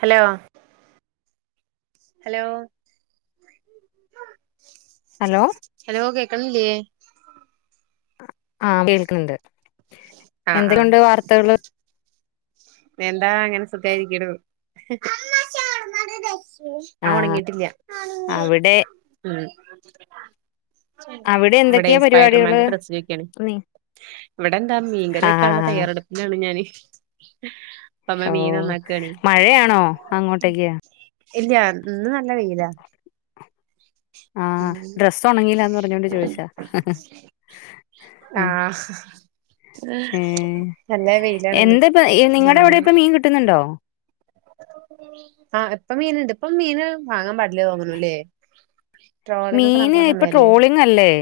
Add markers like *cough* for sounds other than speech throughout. Hello hello hello hello കേക്കണില്ല്യേ? ആ കേൾക്കുണുണ്ട്, ആഹ് ആഹ് എന്തൊക്കെയുണ്ട് വാർത്തകള്? എന്താ, അങ്ങനെ സുഖായിരിക്കിണു. ആ ആഹ് ഒണങ്ങീട്ടില്യ അവിടെ മ് അവിടെ ഇവിടെ എന്തൊക്കെയാ പരിപാടികള് സ്പൈഡർമാന്റെ ഡ്രസ്സ് ചോയ്ക്കാണ്. നീ ഇവിടെ എന്താ മീൻകറി വെയ്ക്കാനുള്ള ആഹ് തയ്യാറെടുപ്പിലാണ് ഞാന്. *inaudible* *unintelligible* ഓ മീൻ നന്നാക്കാണേ മഴയാണോ അങ്ങോട്ടേക്ക്? ഇല്ല്യ ഇന്ന് നല്ല വെയിലാ. ആ ഉം ഡ്രസ്സ് ഉണങ്ങീല്ലന്ന് പറഞ്ഞോണ്ട് ചോയിച്ചാ. ആഹ് ഏ നല്ല വെയിലാണിന്ന് എന്താ ഇപ്പ നിങ്ങളടെ ഉം അവിടെയൊക്കെ ഇപ്പ മീൻ കിട്ടുന്നുണ്ടോ ആ ഇപ്പ മീൻ ഇണ്ട് ഇപ്പ മീന് വാങ്ങാൻ പാടില്ല തോങ്ങണല് ഇല്ലേ മീൻ ഇപ്പൊ ട്രോളിങ് അല്ലേ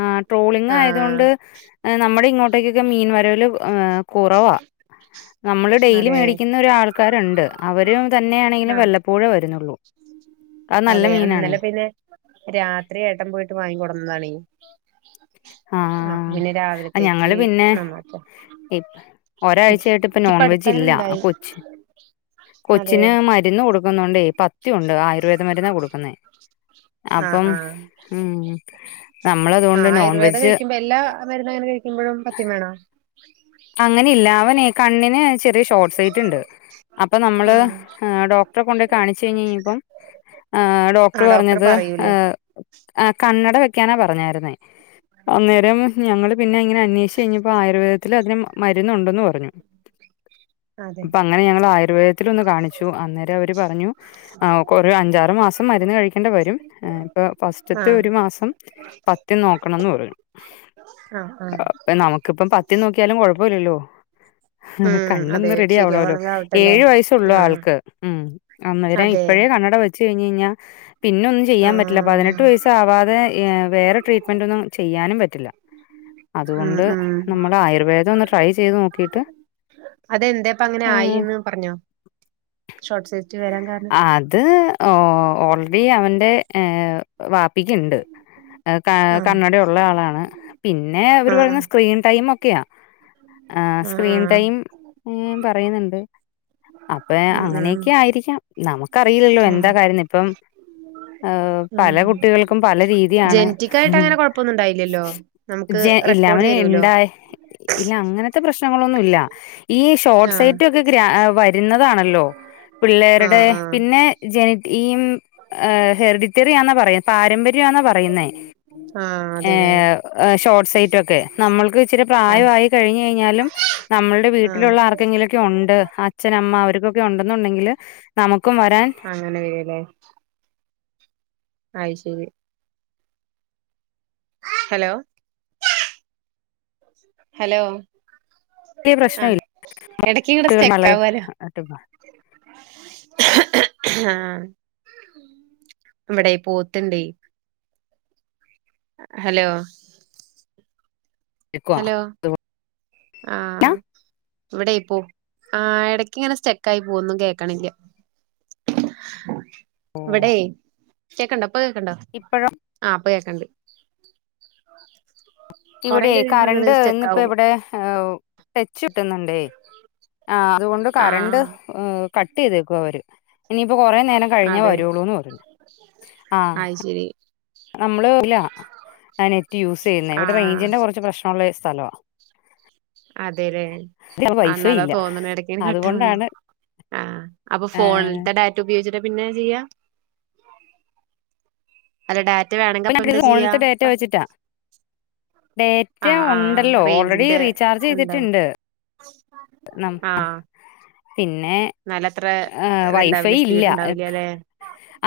ആ ട്രോളിങ് ആഹ് ആയതുകൊണ്ട് നമ്മുടെ ഇങ്ങോട്ടേക്കൊക്കെ മീൻ വരല് ആ.. കുറവാ നമ്മള് ഡെയിലി അതെ മേടിക്കുന്ന ഒരാൾ.. ആൾക്കാരുണ്ട് അവര് തന്നെയാണെങ്കിലും ആഹ് വല്ലപ്പോഴും വരുന്നുള്ളൂ അത് നല്ല അതെ മീനാണേ ഇന്നലെ പിന്നെ- രാത്രി ഏട്ടൻ പോയിട്ട് വാങ്ങിക്കൊടന്നതാണീ.. ആഹ് ഞങ്ങള് പിന്നെ നന്നാക്കാം ഇപ്പ് ഒരാഴ്ചയായിട്ട് ഇപ്പ നോൺവെജ് അടുത്തങ്ങനെ ഇല്ല ഇണ്ടായി കൊച്ചി അതെ കൊച്ചിന് മരുന്ന് കൊടുക്കുന്നോ ണ്ടേ പ ത്യുണ്ട് ആയുർവേദ മരുന്നാണ് കൊടുക്കുന്നെ ആഹ് അപ്പം ആഹ് മ്മ് നമ്മളതുകൊണ്ട് നോൺവെജ് ക്കുമ്പ എല്ലാ മരുന്നും അങ്ങനെ കഴിക്കുമ്പഴും പത്യം വേണോ അങ്ങനെയില്ല അവനെ കണ്ണിന് ചെറിയ ഷോർട്ട് സൈറ്റ് ണ്ട് അപ്പൊ നമ്മള് ആഹ് ഏഹ് ഡോക്ടറെ കൊണ്ടോയി കാണിച്ച്കഴിഞ്ഞിഞ്ഞപ്പം ഏഹ് ഡോക്ടറ് ആഹ് ഡോക്ടർ പറഞ്ഞത് പറയൂലേ ഏഹ് ആ കണ്ണട വെക്കാനാ പറഞ്ഞാരുന്നേ അന്നേരം ഞങ്ങള് പിന്നെ ഇങ്ങ് അന്വേഷി കഴിഞ്ഞപ്പോ ആയുർവേദ ത്തില് അതിന് മരുന്നൊണ്ടെന്ന് പ റഞ്ഞു അതെ ഇപ്പ അങ്ങനെ ഞങ്ങള് ആയുർവേദത്തിലൊന്ന് കാണിച്ചു അന്നേരം അവര് പറഞ്ഞു അവുക്ക് ഒരു അഞ്ചാറ് മാസം മരുന്ന് കഴിക്കണ്ട വരും ഏഹ് ഇപ്പം ഫസ്റ്റത്തെ ആഹ് ഒരു മാസം പത്യം നോക്കണംന്ന് പറഞ്ഞു ആഹ് ആഹ് നമുക്കിപ്പം പത് *unintelligible* കൊഴപ്പോല്ലല്ലോ. ഉം അതെ കണ്ണൊന്ന് റെഡിയാവണോല്ലോ ശരിയാവാണെങ്കിൽ ആവട്ടെല്ലേ ഏഴ് വയസ് ഉള്ളൂ ആഹ് ആൾക്ക്. അന്നേര അതെ ഇപ്പഴേ കണ്ണട വ ച്ച് കഴിഞ്ഞെയ്ഞ്ഞാ, പിന്നൊന്നും ചെയ്യാൻ പറ്റില്ല ആഹ് പതിനെട്ട് വയസാവാതെ എ വേറെ ട്രീറ്റ് മെൻ്റൊന്നും ചെയ്യാനും പറ്റില്ല. ഉം അതുകൊണ്ട്, ഉം നമ്മള് ആയുർവേദം ഒന്ന് ട്രൈ ചെയ്ത് നോക്കീട്ട് അതെന്തേപ്പ അങ്ങനെ ഏ ആയിന്ന് പറഞ്ഞോ ഷോർട്ട് സേറ്റ് വരാൻ കാരണം അത് ഓ ഓൾ റെഡി അവൻ ൻ്റെ ഏ വാ പ്പിക്ക്ണ്ട് എ ക‌ ആഹ് കണ്ണടയുള്ള ആളാണ് പിന്നെ ഇവര് ആഹ് പറയുന്നു സ്ക്രീൻ *unintelligible* മൊക്കെയാ ആ ആഹ് സ്‌ക്രീൻ ആഹ് ടൈം പറയുന്നുണ്ട്. അപ്പഴേ ഉം ഉം അങ്ങനെയൊക്കെയായിരിക്കാം നമുക്കറിയില്ലല്ലോ എന്താ ആഹ് കാര്യം ന്ന് ഇപ്പം എഹ് പല കുട്ടികൾക്കും പല രീതിയാണ്. ജെനിറ്റിക് ആയിട്ട് അങ്ങനെ കൊഴപ്പൊന്നും ഉണ്ടാവില്ല്യല്ലോ. നമുക്ക് ജെ ഇല്ല റെക്കോർഡ് തരോലോ *unintelligible* ഇല്ല അങ്ങനത്തെ പ്രശ്നങ്ങളൊന്നുംല്ല ഈ ഷോർട്ട് ആഹ് സൈറ്റ് ഒക്കെ ഗ്രാ വരുന്നതാണല്ലോ പിള്ളേരുടെ ആഹ് ആഹ് പിന്നെ ജനി ഈം ഹേ ഹെർഡിത്തെറിയന്ന പറയാം പാരമ്പര്യാന്നാ പറയുന്നേ ആഹ് ഏ അതെല്ലേ ഷോർട്ട് സൈറ്റ് ഒക്കെ നമ്മൾ ഇത്തിരി ആഹ് പ്രായമായി കഴിഞ്ഞു കഴിഞ്ഞാലും നമ്മളുടെ ആഹ് വീട്ടിലുള്ള ആർക്കെങ്കിലുമൊക്കെ ഉണ്ട് അച്ഛനമ്മ അവർക്കൊക്കെ ഉണ്ടെന്നുണ്ടെങ്കില് നമുക്കും വരാൻ ചെയ്യല്ലേ ആയ് ശരി ഹലോ ഹലോ ല്ലിയ പ്രശ്ന ആഹ് എടക്ക് ഇങ്ങട് ഇല്ല സ്റ്റെക്ക് ആവാലോ *unintelligible* ആഹ് ഇവിടെ പോത്ത്ണ്ടേ ഹലോ ഹലോ ആഹ് ഇവിടെയി പോ ആ എടക്ക് ഇങ്ങനെ സ്റ്റെക്ക് ആയി പോവാ ഒന്നും കേക്കണില്ല. ഇവിടെയ് കേക്കണ്ടാ ഇപ്പ് ളപ്പ കേക്ക്ണ്ടോ ഇപ്പോഴും ആഹ് ഇപ്പ കേക്ക്ണ്ട്‌. ഇവിടെയെ കഴിയുമ്പോ ഇങ്ങട് കറണ്ട് ഇന്നിപ്പോ സ്റ്റെക്കാവും ഇവിടെ ടെച്ച് വെട്ടുന്നുണ്ടേ ആഹ് അതുകൊണ്ട് കറണ്ട് ആഹ് കട്ട് ചെയ്തേക്കുവാ അവര് ഇനിയിപ് ഇപ്പൊ കൊറേ നേരം കഴിഞ്ഞേ അതെ വരുള്ളൂന്ന് പറഞ്ഞു ആഹ്. അയ് ശരി നമ്മള് ഇല്ല നെറ്റ് യൂസ് ചെയ്യുന്നേ ഇവിടെ ആഹ് റേഞ്ചിന്റെ കൊറച്ച് പ്രശ്നൊള്ളെ സ്ഥലവാ അതെല്ലേ വൈഫൈ അന്നാതാ ഇല്ല തോന്നുന്നെ എടക്കിങ്ങനെ കാട്ടാവുണ്ട് അതുകൊണ്ടാണ് ആഹ് അപ്പൊ ഏഹ് ഫോണിൽത്തെ ഡാറ്റ ഉപയോഗിച്ചി പിന്നെ പിന്നെ ചെയ്യാ അല്ല ഡാറ്റ വേണമെങ്കി ഇപ്പൊ അപ്പ ഞങളിത് എന്താ ഇത് ചെയ്യാ ഫോണിലത്തെ ഡേറ്റ വെച്ചിട്ടാ ഡേറ്റ ആഹ് ആഹ് ഉണ്ടല്ലോ ഓൾറെഡി റേഞ്ചിന്റെ റീചാർജ് എന്താണ് ചെയ്തിട്ടുണ്ട് നം ആഹ് പിന്നെ എന്നാല അത്ര വൈഫൈ ഇത്ണ്ടാവില്ല ഇല്ല സ്പീഡ് ഉണ്ടാവില്ല അല്ലെ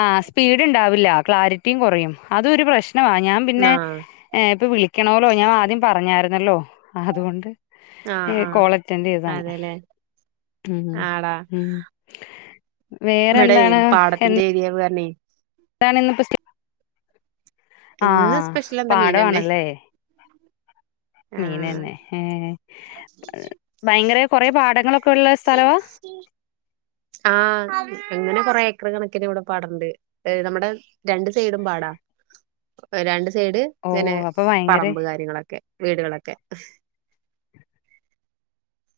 ആ സ്പീഡ് ഉണ്ടാവില്ല ക്ലാരിറ്റി- റ്റിയും കുറയും അതൊരു പ്രശ്നം ഞാൻ പിന്നെ ആഹ് ഇപ്പൊ വിളിക്കണമല്ലോ ഞാൻ ആദ്യം പറഞ്ഞായിരുന്നു അല്ലോ അതുകൊണ്ട് ആഹ് ആഹ് കോൾ അറ്റൻഡ് ചെയ്താണ് അതെല്ലേ ഉം ആടാ ഉം ഇവിടെ വേറെന്താണ് പാടത്തിന്റെ ഏരിയാന്ന് പർ ണേ അതാണ് ഇന്ന് ഇപ്പൊ സി - ഇന്ന് ആഹ് സ്പെഷ്യൽ എന്താ മീനന്നെ പാടമാണല്ലേ മീന് ആഹ് തന്നെ ഏഹ് ഭയങ്കര കൊറേ പാടങ്ങളൊക്കെയുള്ള സ്ഥലവാ ആഹ് അങ്ങനെ കൊറെ ഏക്കറ് കണക്കിന് ഇവിടെ പാടണ്ട് നമ്മടെ രണ്ട് സൈഡും പാടാ രണ്ട്- സൈഡ് ഓ പിന്നെ അപ്പൊ ഭയങ്കര പറമ്പ് കാര്യങ്ങളൊക്കെ. വീടുകളൊക്കെ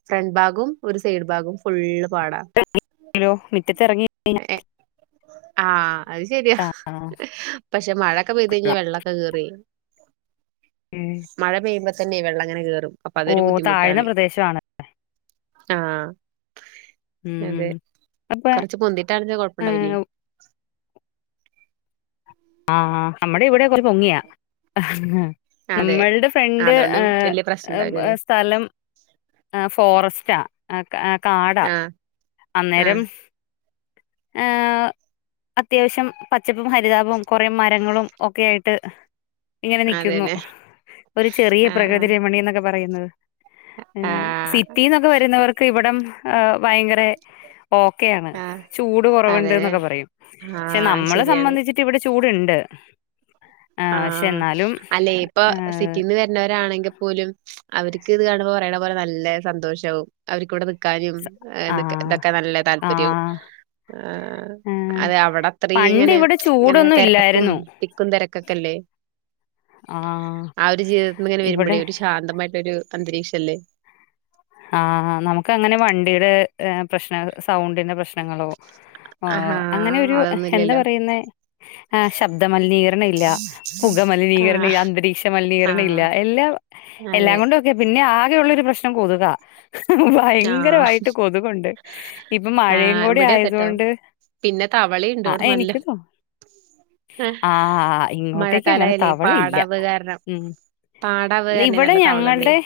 ഫ്രണ്ട് ബാഗും ഒരു സൈഡ് ബാഗും ഫുള് ഹലോ മുറ്റത്തിറങ്ങി കഴിഞ്ഞ ഏഹ് ആഹ് അത് ശരിയാ പക്ഷെ മഴൊക്കെ പെയ്ത് കഴിഞ്ഞാ വെള്ളൊക്കെ കേറി ഉം മഴ പെയ്പ തന്നെ വെള്ളംങ്ങനെ കേറും അപ്പൊ ഓ അതൊരു താഴ്ന്ന ബുദ്ധിമുട്ടാണ് പ്രദേശം ആണ് ആഹ് അതെ ഉം അപ്പൊ കൊറച്ച് പൊന്തിട്ടാണച്ചാ കൊഴപ്പുണ്ടാവില്ലേ ആഹ് നമ്മടെ ഇവിടെ പൊങ്ങിയ അതെ നമ്മളുടെ ഫ്രണ്ട് അതുകൊണ്ട് വല്യ പ്രശ്നം ഉണ്ടാവില്ലല്ലേ ങ് സ്ഥലം ഫോറസ്റ്റാ ആ കാടാ ആഹ് ആഹ് അന്നേരം ആ അത്യാവശ്യം പച്ചപ്പും ഹരിതാഭവും കുറെ മരങ്ങളും ഒക്കെ ആയിട്ട് ഇങ്ങനെ നിക്കുന്നു അതെല്ലേ ഒരു ചെറിയ ആഹ് പ്രകൃതി ആഹ് രമണിയ എന്നൊക്കെ പറയുന്നത് ങ് ആഹ് സിറ്റിന്നൊക്കെ വരുന്നവർക്ക് ഇവിടം ഭയങ്കര ഓക്ക ആാണ് ആഹ് ചൂട് കുറവുണ്ട് അതെല്ലേ എന്നൊക്കെ പറയും പക്ഷെ ആഹ് നമ്മളെ ശരിയാണ് സംബന്ധിച്ചിട്ട് ഇവിടെ ചൂടുണ്ട് ആ, പക്ഷെ ആഹ് എന്നാലും അല്ലെ ഇപ്പൊ ഏഹ്, സിറ്റിന്ന് വരുന്നവരാണെങ്കിൽ പോലും അവർക്ക് ഇത് കാണുമ്പോൾ പറയണ പോലെ നല്ല സന്തോഷവും അവർക്കൂടെ ക്കാന് സ- ആ ഇതൊക്കെ നല്ല ആ താല്പര്യവും ഏഹ്, അത് അവിടെ അത്രയും പണ്ട് ഇങ്ങനെ ഇവിടെ ഇങ്ങനെ ചൂടൊന്നും തിരക്കും ഇല്ലായിരുന്നു തരെക്കും തിരക്കും ക്കല്ലേ ആ ആ ഒരു ജീവിതങ്ങെ ഇവിടെ വരുമ്പോഴേ ശാന്തമായിട്ട് ഒരു അന്തരീക്ഷല്ലേ ആഹ് നമുക്ക് അങ്ങനെ വണ്ടിയുടെ പ്രശ്ന സൗണ്ടിന്റെ പ്രശ്നം ങ്ങളോ ആഹാ അങ്ങനെ ഒരു എന്താ അതൊന്നുംല്ലല്ലോ പറയുന്നെ ആഹ് ശബ്ദം മലിനീകരണം ഇല്ല പുക മലിനീകരണം ആഹ് ഇല്ല അന്തരീക്ഷ മലിനീകരണം ഇല്ല ആഹ് എല്ലാം എല്ലാം അതെ കൊണ്ടും ഒക്കെ പിന്നെ ആകെയുള്ളള്ളരു പ്രശ്നം കൊതുക ആഹ് ഭയങ്കരമായിട്ട് കൊതുകൊണ്ട് ഇപ്പൊ മഴയും ആഹ് കൂടി ഇവിടെ അതെട്ടോ ആയതുകൊണ്ട് പിന്നെ തവളയുണ്ട് ആ ഇവിടെ നല്ല എനിക്ക് തോന്ന ആ ഇങ്ങോട്ടേക്ക് അങ്ങനെ മഴക്കാലായാലേ തവള ഇല്ല പാടാവ് കാരണം ഉ പാടാവ് കാരണേ ഇവിടെ നല്ല തവളണ്ടേ ഞങ്ങളുടെ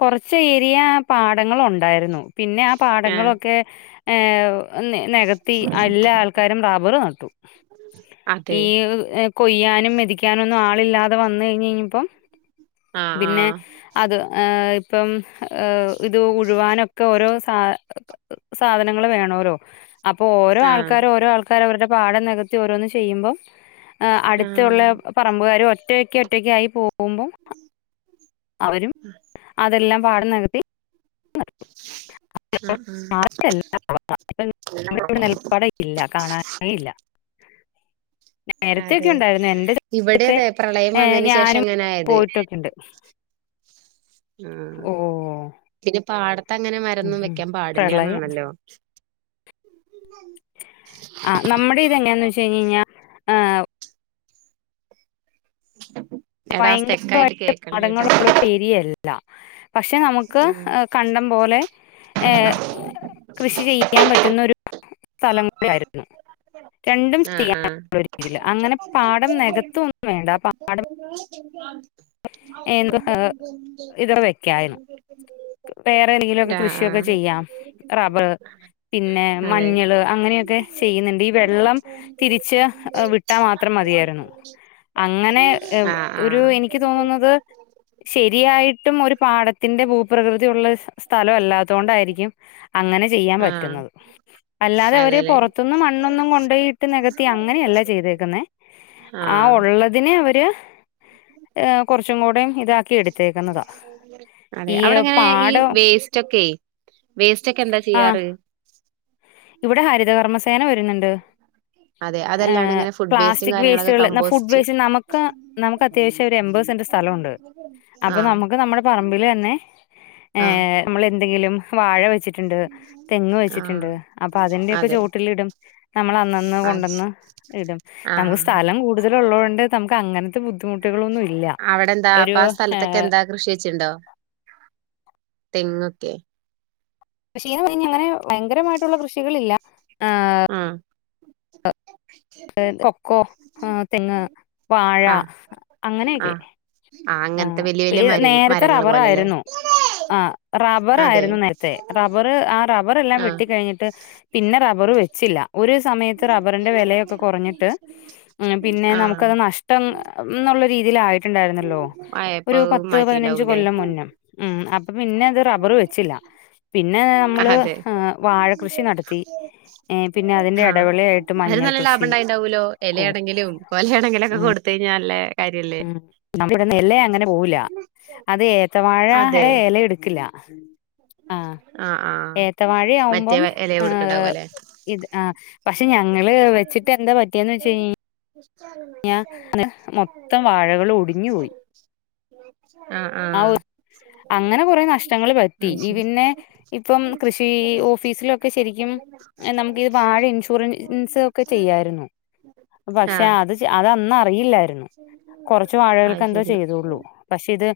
കൊറച്ച് ചെറിയ പാടങ്ങള ഉണ്ടായിരുന്നു പിന്നെ ആ ആഹ് പാടങ്ങളൊക്കെ ഏ നികത്തി എല്ലാ ആൾക്കാരും റബ്ബർ നട്ടു അതെ ഈ കൊയ്യാനും മെതിക്കാനും ഒന്നും ആളില്ലാതെ വന്ന കഴിഞ്ഞഞ് കഴിഞ്ഞപ്പം ആഹ് പിന്നെ ആഹ് അത് ഏ ഇപ്പം ഏ ഇത് ഉഴുവാനൊക്കെ ഓരോ സാ സാധനങ്ങൾ വേണല്ലോ അപ്പോ ഓര ആഹ് ആൾക്കാരും ഓരോ ആൾക്കർ ർ അവരുടെ പാഠം നികത്തി ഓരോന്ന് ചെയ്യുമ്പം ് ആഹ് അടുത്തുള്ള പറമ്പുകാരും ഒ ഒറ്റക്കക്ക് ഒറ്റക്കായിയി പോവും പോകുമ്പം അവരും അതെല്ലാം ആഹ് ആഹ് പാടുന്നകത്തിവിടെ നൽപ്പാട ഇല്ല കാണാന ഇല്ല നേരത്തെൊക്കെ അതെ ഉണ്ടായിരുന്നു ഇവിടെ എൻന്റെൊക്കെ അതെ പ്രളയം ഏർ വന്നതിന് ശേഷം ഞാനും അങ്ങനെ ആയത് പോയിട്ടൊക്കെുണ്ട് ആ പിന്നെ പാട അ അങ്ങനെ ഉം മരൊന്നും ഉം. വെക്കാൻ പ്രളയം പാടില്ലന്നാണല്ലോ ആ നമ്മുടെ ഇതങ്ങാന്ന് വച്ച കഴിഞ് കഴിഞ്ഞാ എടാ സ്റ്റെക്കായിട്ട് ഭയങ്കരമായിട്ട് കേക്കണില്ലട്ടോ പാടങ്ങളുള്ള ഏരിയത് ല്ല പക്ഷെ നമുക്ക് ആഹ് കണ്ടം പോലെ കൃഷി ചെയ്യാൻ പറ്റുന്നൊരു സ്ഥലം കൂടെ ആരുന്നു രണ്ടും ആഹ് ആഹ് ചെയ്യാനുള്ള രീതിൽ അങ്ങനെ പാടം നികത്ത് ഒന്നും വേണ്ടാ പാടം ഏ, നമുക്ക് വേറെതെങ്കിലുമൊക്കെ ടാ കൃഷിയൊക്കെ ആഹ് ചെയ്യാം റബർ പിന്നെ അതെ മഞ്ഞള് അങ്ങനെയൊക്കെ ചെയ്യുന്നു വെള്ളം തിരിച്ച് വിട്ടാൽ മാത്രം മതിയായിരുന്നു അങ്ങനെ ആഹ് ഒരു ആഹ് എനിക്ക് തോന്നുന്നത് ശരിയായിട്ടും ഒരു പാടത്തിന്റെ ഭൂ പ്രകൃതി ഉള്ള സ്ഥലംല്ലാത്ത കൊണ്ടായിരിക്കും അങ്ങനെ ചെയ്യാൻ ആഹ് പറ്റുന്നത് അല്ലാതെ അവര് അതെല്ലേ പുറത്തുന്നും മണ്ണൊന്നും കൊണ്ട് പോയിട്ട് നികത്തി അങ്ങനെയല്ല ചെയ്തേക്കുന്നെ ആ ആഹ് ഉള്ളതിനെ അവര് ഏ കുറച്ചും കൂടെയും ഇതാക്കി എടുത്തേക്കുന്നതാ അതെ അവിടെങ്ങനെ ഈ പാടം വേസ്റ്റ് ഒക്കെ വേസ്റ്റ്ക്കെ എന്താ ആ ചെയ്യാറ് ഇവിടെ ഹരിതകർമ്മസേന വരുന്നുണ്ട് അതെ ഏ അതല്ലാണ്ട് ഇങ്ങനെ ഫുഡ് വേസ്റ്റും പ്ലാസ്റ്റിക് കാര്യങ്ങളൊക്കെ വേസ്റ്റുകൾ എന്ന ഫുഡ് കമ്പോസ്റ്റ് വേസ്റ്റ് നമുക്ക് നമുക്ക് അത്യാവശ്യം ഒരു എമ്പത് സെന്റ് സ്ഥലമുണ്ട് അപ്പൊ ആഹ് നമുക്ക് നമ്മുടെ പറമ്പിൽ തന്നെ ഏ ആഹ് നമ്മൾ എന്തെങ്കിലും വാഴ വെച്ചിട്ടുണ്ട് തെങ്ങ് ആഹ് വെച്ചിട്ടുണ്ട് അപ്പൊ അതിന്റെയൊക്കെ അതെ ചോട്ടില് ഇടും നമ്മൾ അന്നന്ന് അത് ശ കൊണ്ടന്ന് ഇടും നമുക്ക് ആഹ് സ്ഥലം കൂടുതല്ള്ളത്ണ്ട് നമുക്ക് അങ്ങനെ അവിടെ എന്താ അപ്പൊ ആ സ്ഥലത്തൊക്കെ എന്താ കൃഷി വച്ചിണ്ടോ തെങ്ങൊക്കെ കൃഷീന്ന് പറഞ്ഞ അങ്ങനെ ഭയങ്കരമായിട്ടുള്ള കൃഷികളില്ല ആ കൊക്കോ ആ തെങ്ങ് വാഴ ആഹ് അങ്ങനെയൊക്കെ ആഹ് ആഹ് ആ അങ്ങനത്തെ വല്യ വല്യ മരങ്ങ നേരത്തെ മരങ്ങള് പോലെല്ലേ റബ്ബറായിരുന്നു ആ റബ്ബർ അതെ ആയിരുന്നു നേരത്തെ റബ്ബർ ആ റബ്ബർ എല്ലാം ആഹ് വെട്ടിക്കഴിഞ്ഞിട്ട് പിന്നെ റബ്ബർ വെ ച്ചില്ല ഒരു സമയത്ത് റബ്ബറിന്റെ വിലയെ കുറഞ്ഞിട്ട് പിന്നെ ആഹ് നമുക്കത് നഷ്ടം എന്നുള്ള രീതിയിൽ ആയിട്ടുണ്ടായിരുന്നല്ലോ ഒരു ആയപ്പോ പത്ത് പതിനഞ്ച് മാറ്റിണ്ടാവൂലേ കൊല്ലം മുന്നേ ഉ അപ്പൊ പിന്നെത് റബ്ബർ വെച്ചില്ല പിന്നെ നമ്മൾ അതെ വാഴകൃഷി നടത്തി പിന്നെ അതിന്റെ ഇടവിളായിട്ട് മഞ്ഞൾ കൃഷി ഇണ്ടായിണ്ടാവോല്ലോ എ കൂർ ലയാണെങ്കിലും കൊലയാണെങ്കിലും കൊടുത്തു കഴിഞ്ഞാല് നല്ല കാര്യല്ലേ ഉംനമ്മിടന്ന് ഇലയങ്ങന പോവൂല അതേ ഏത്തവാഴ അതെ ഏ എലയെടുക്കില്ല അ ആഹ് ആഹ് മറ്റേ ഏത്തവാഴയാകുമ്പം എല ഏ കൊടുക്കണ്ടാവും അല്ലെ ഇത് ആ പ പക്ഷേ ഞങ്ങള് വെച്ചിട്ടെന്താ പറ്റിയന്നുവെച്ച് ഴിഞ്ഞാ ഞാൻ മൊത്തം വാഴകളും ഒടിഞ്ഞു പോയി. ആഹ് ആ ആഹ് അങ്ങനെകുറെ നഷ്ടങ്ങൾ പറ്റി. അത് ഈ ശരി പിന്നെഇപ്പം കൃഷി ഓഫീസിലൊക്കെ ശരിക്കും നമുക്കിത് വാഴ ഇൻഷുറ ഇൻഷർ ഒക്കെ ചെയ്യുമായിരുന്നു. പക്ഷേ ആഹ് അത് ചെയ് അത് അന്നാ അറിയില്ലായി അത് കൊറച്ചുവാഴകൾക്കെന്തോ ശരി ചെയ്തുള്ളൂ. പക്ഷേ ഇത്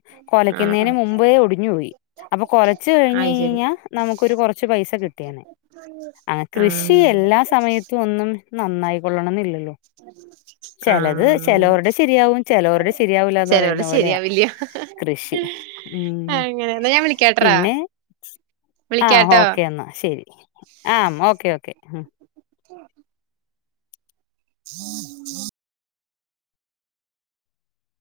ആഹ് കൊലയ്ക്കുന്നതിന് ആഹ് മുമ്പേയൊടിഞ്ഞുപോയി അപ്പൊ കൊറേ കൊലച്ച് കഴിഞ് അയ് ശരി കഴിഞ്ഞാൽ നമുക്കൊരു കൊറച്ചു പൈസ കിട്ടും. കിട്ടിയേനെ ആ ആഹ് കൃഷിയെല്ലാ സമയത്തു ഒന്നും നന്നായിക്കൊള്ളണംന്നില്ലല്ലോ ചെലത് ആഹ് ചെലവരുടെ സ് ശെരിയാവും ചെലവരുടെ ശെ ശരിയാവൂലാന്ന് ചെലോല് പറയുന്ന പോലെയാ കൃഷി ഉം ആ ഞാൻ വിളിക്കാംട്ട്റാ ആ ഓക്കേയെന്നാ ശെരി ആം ഓക്കെയോക്കെ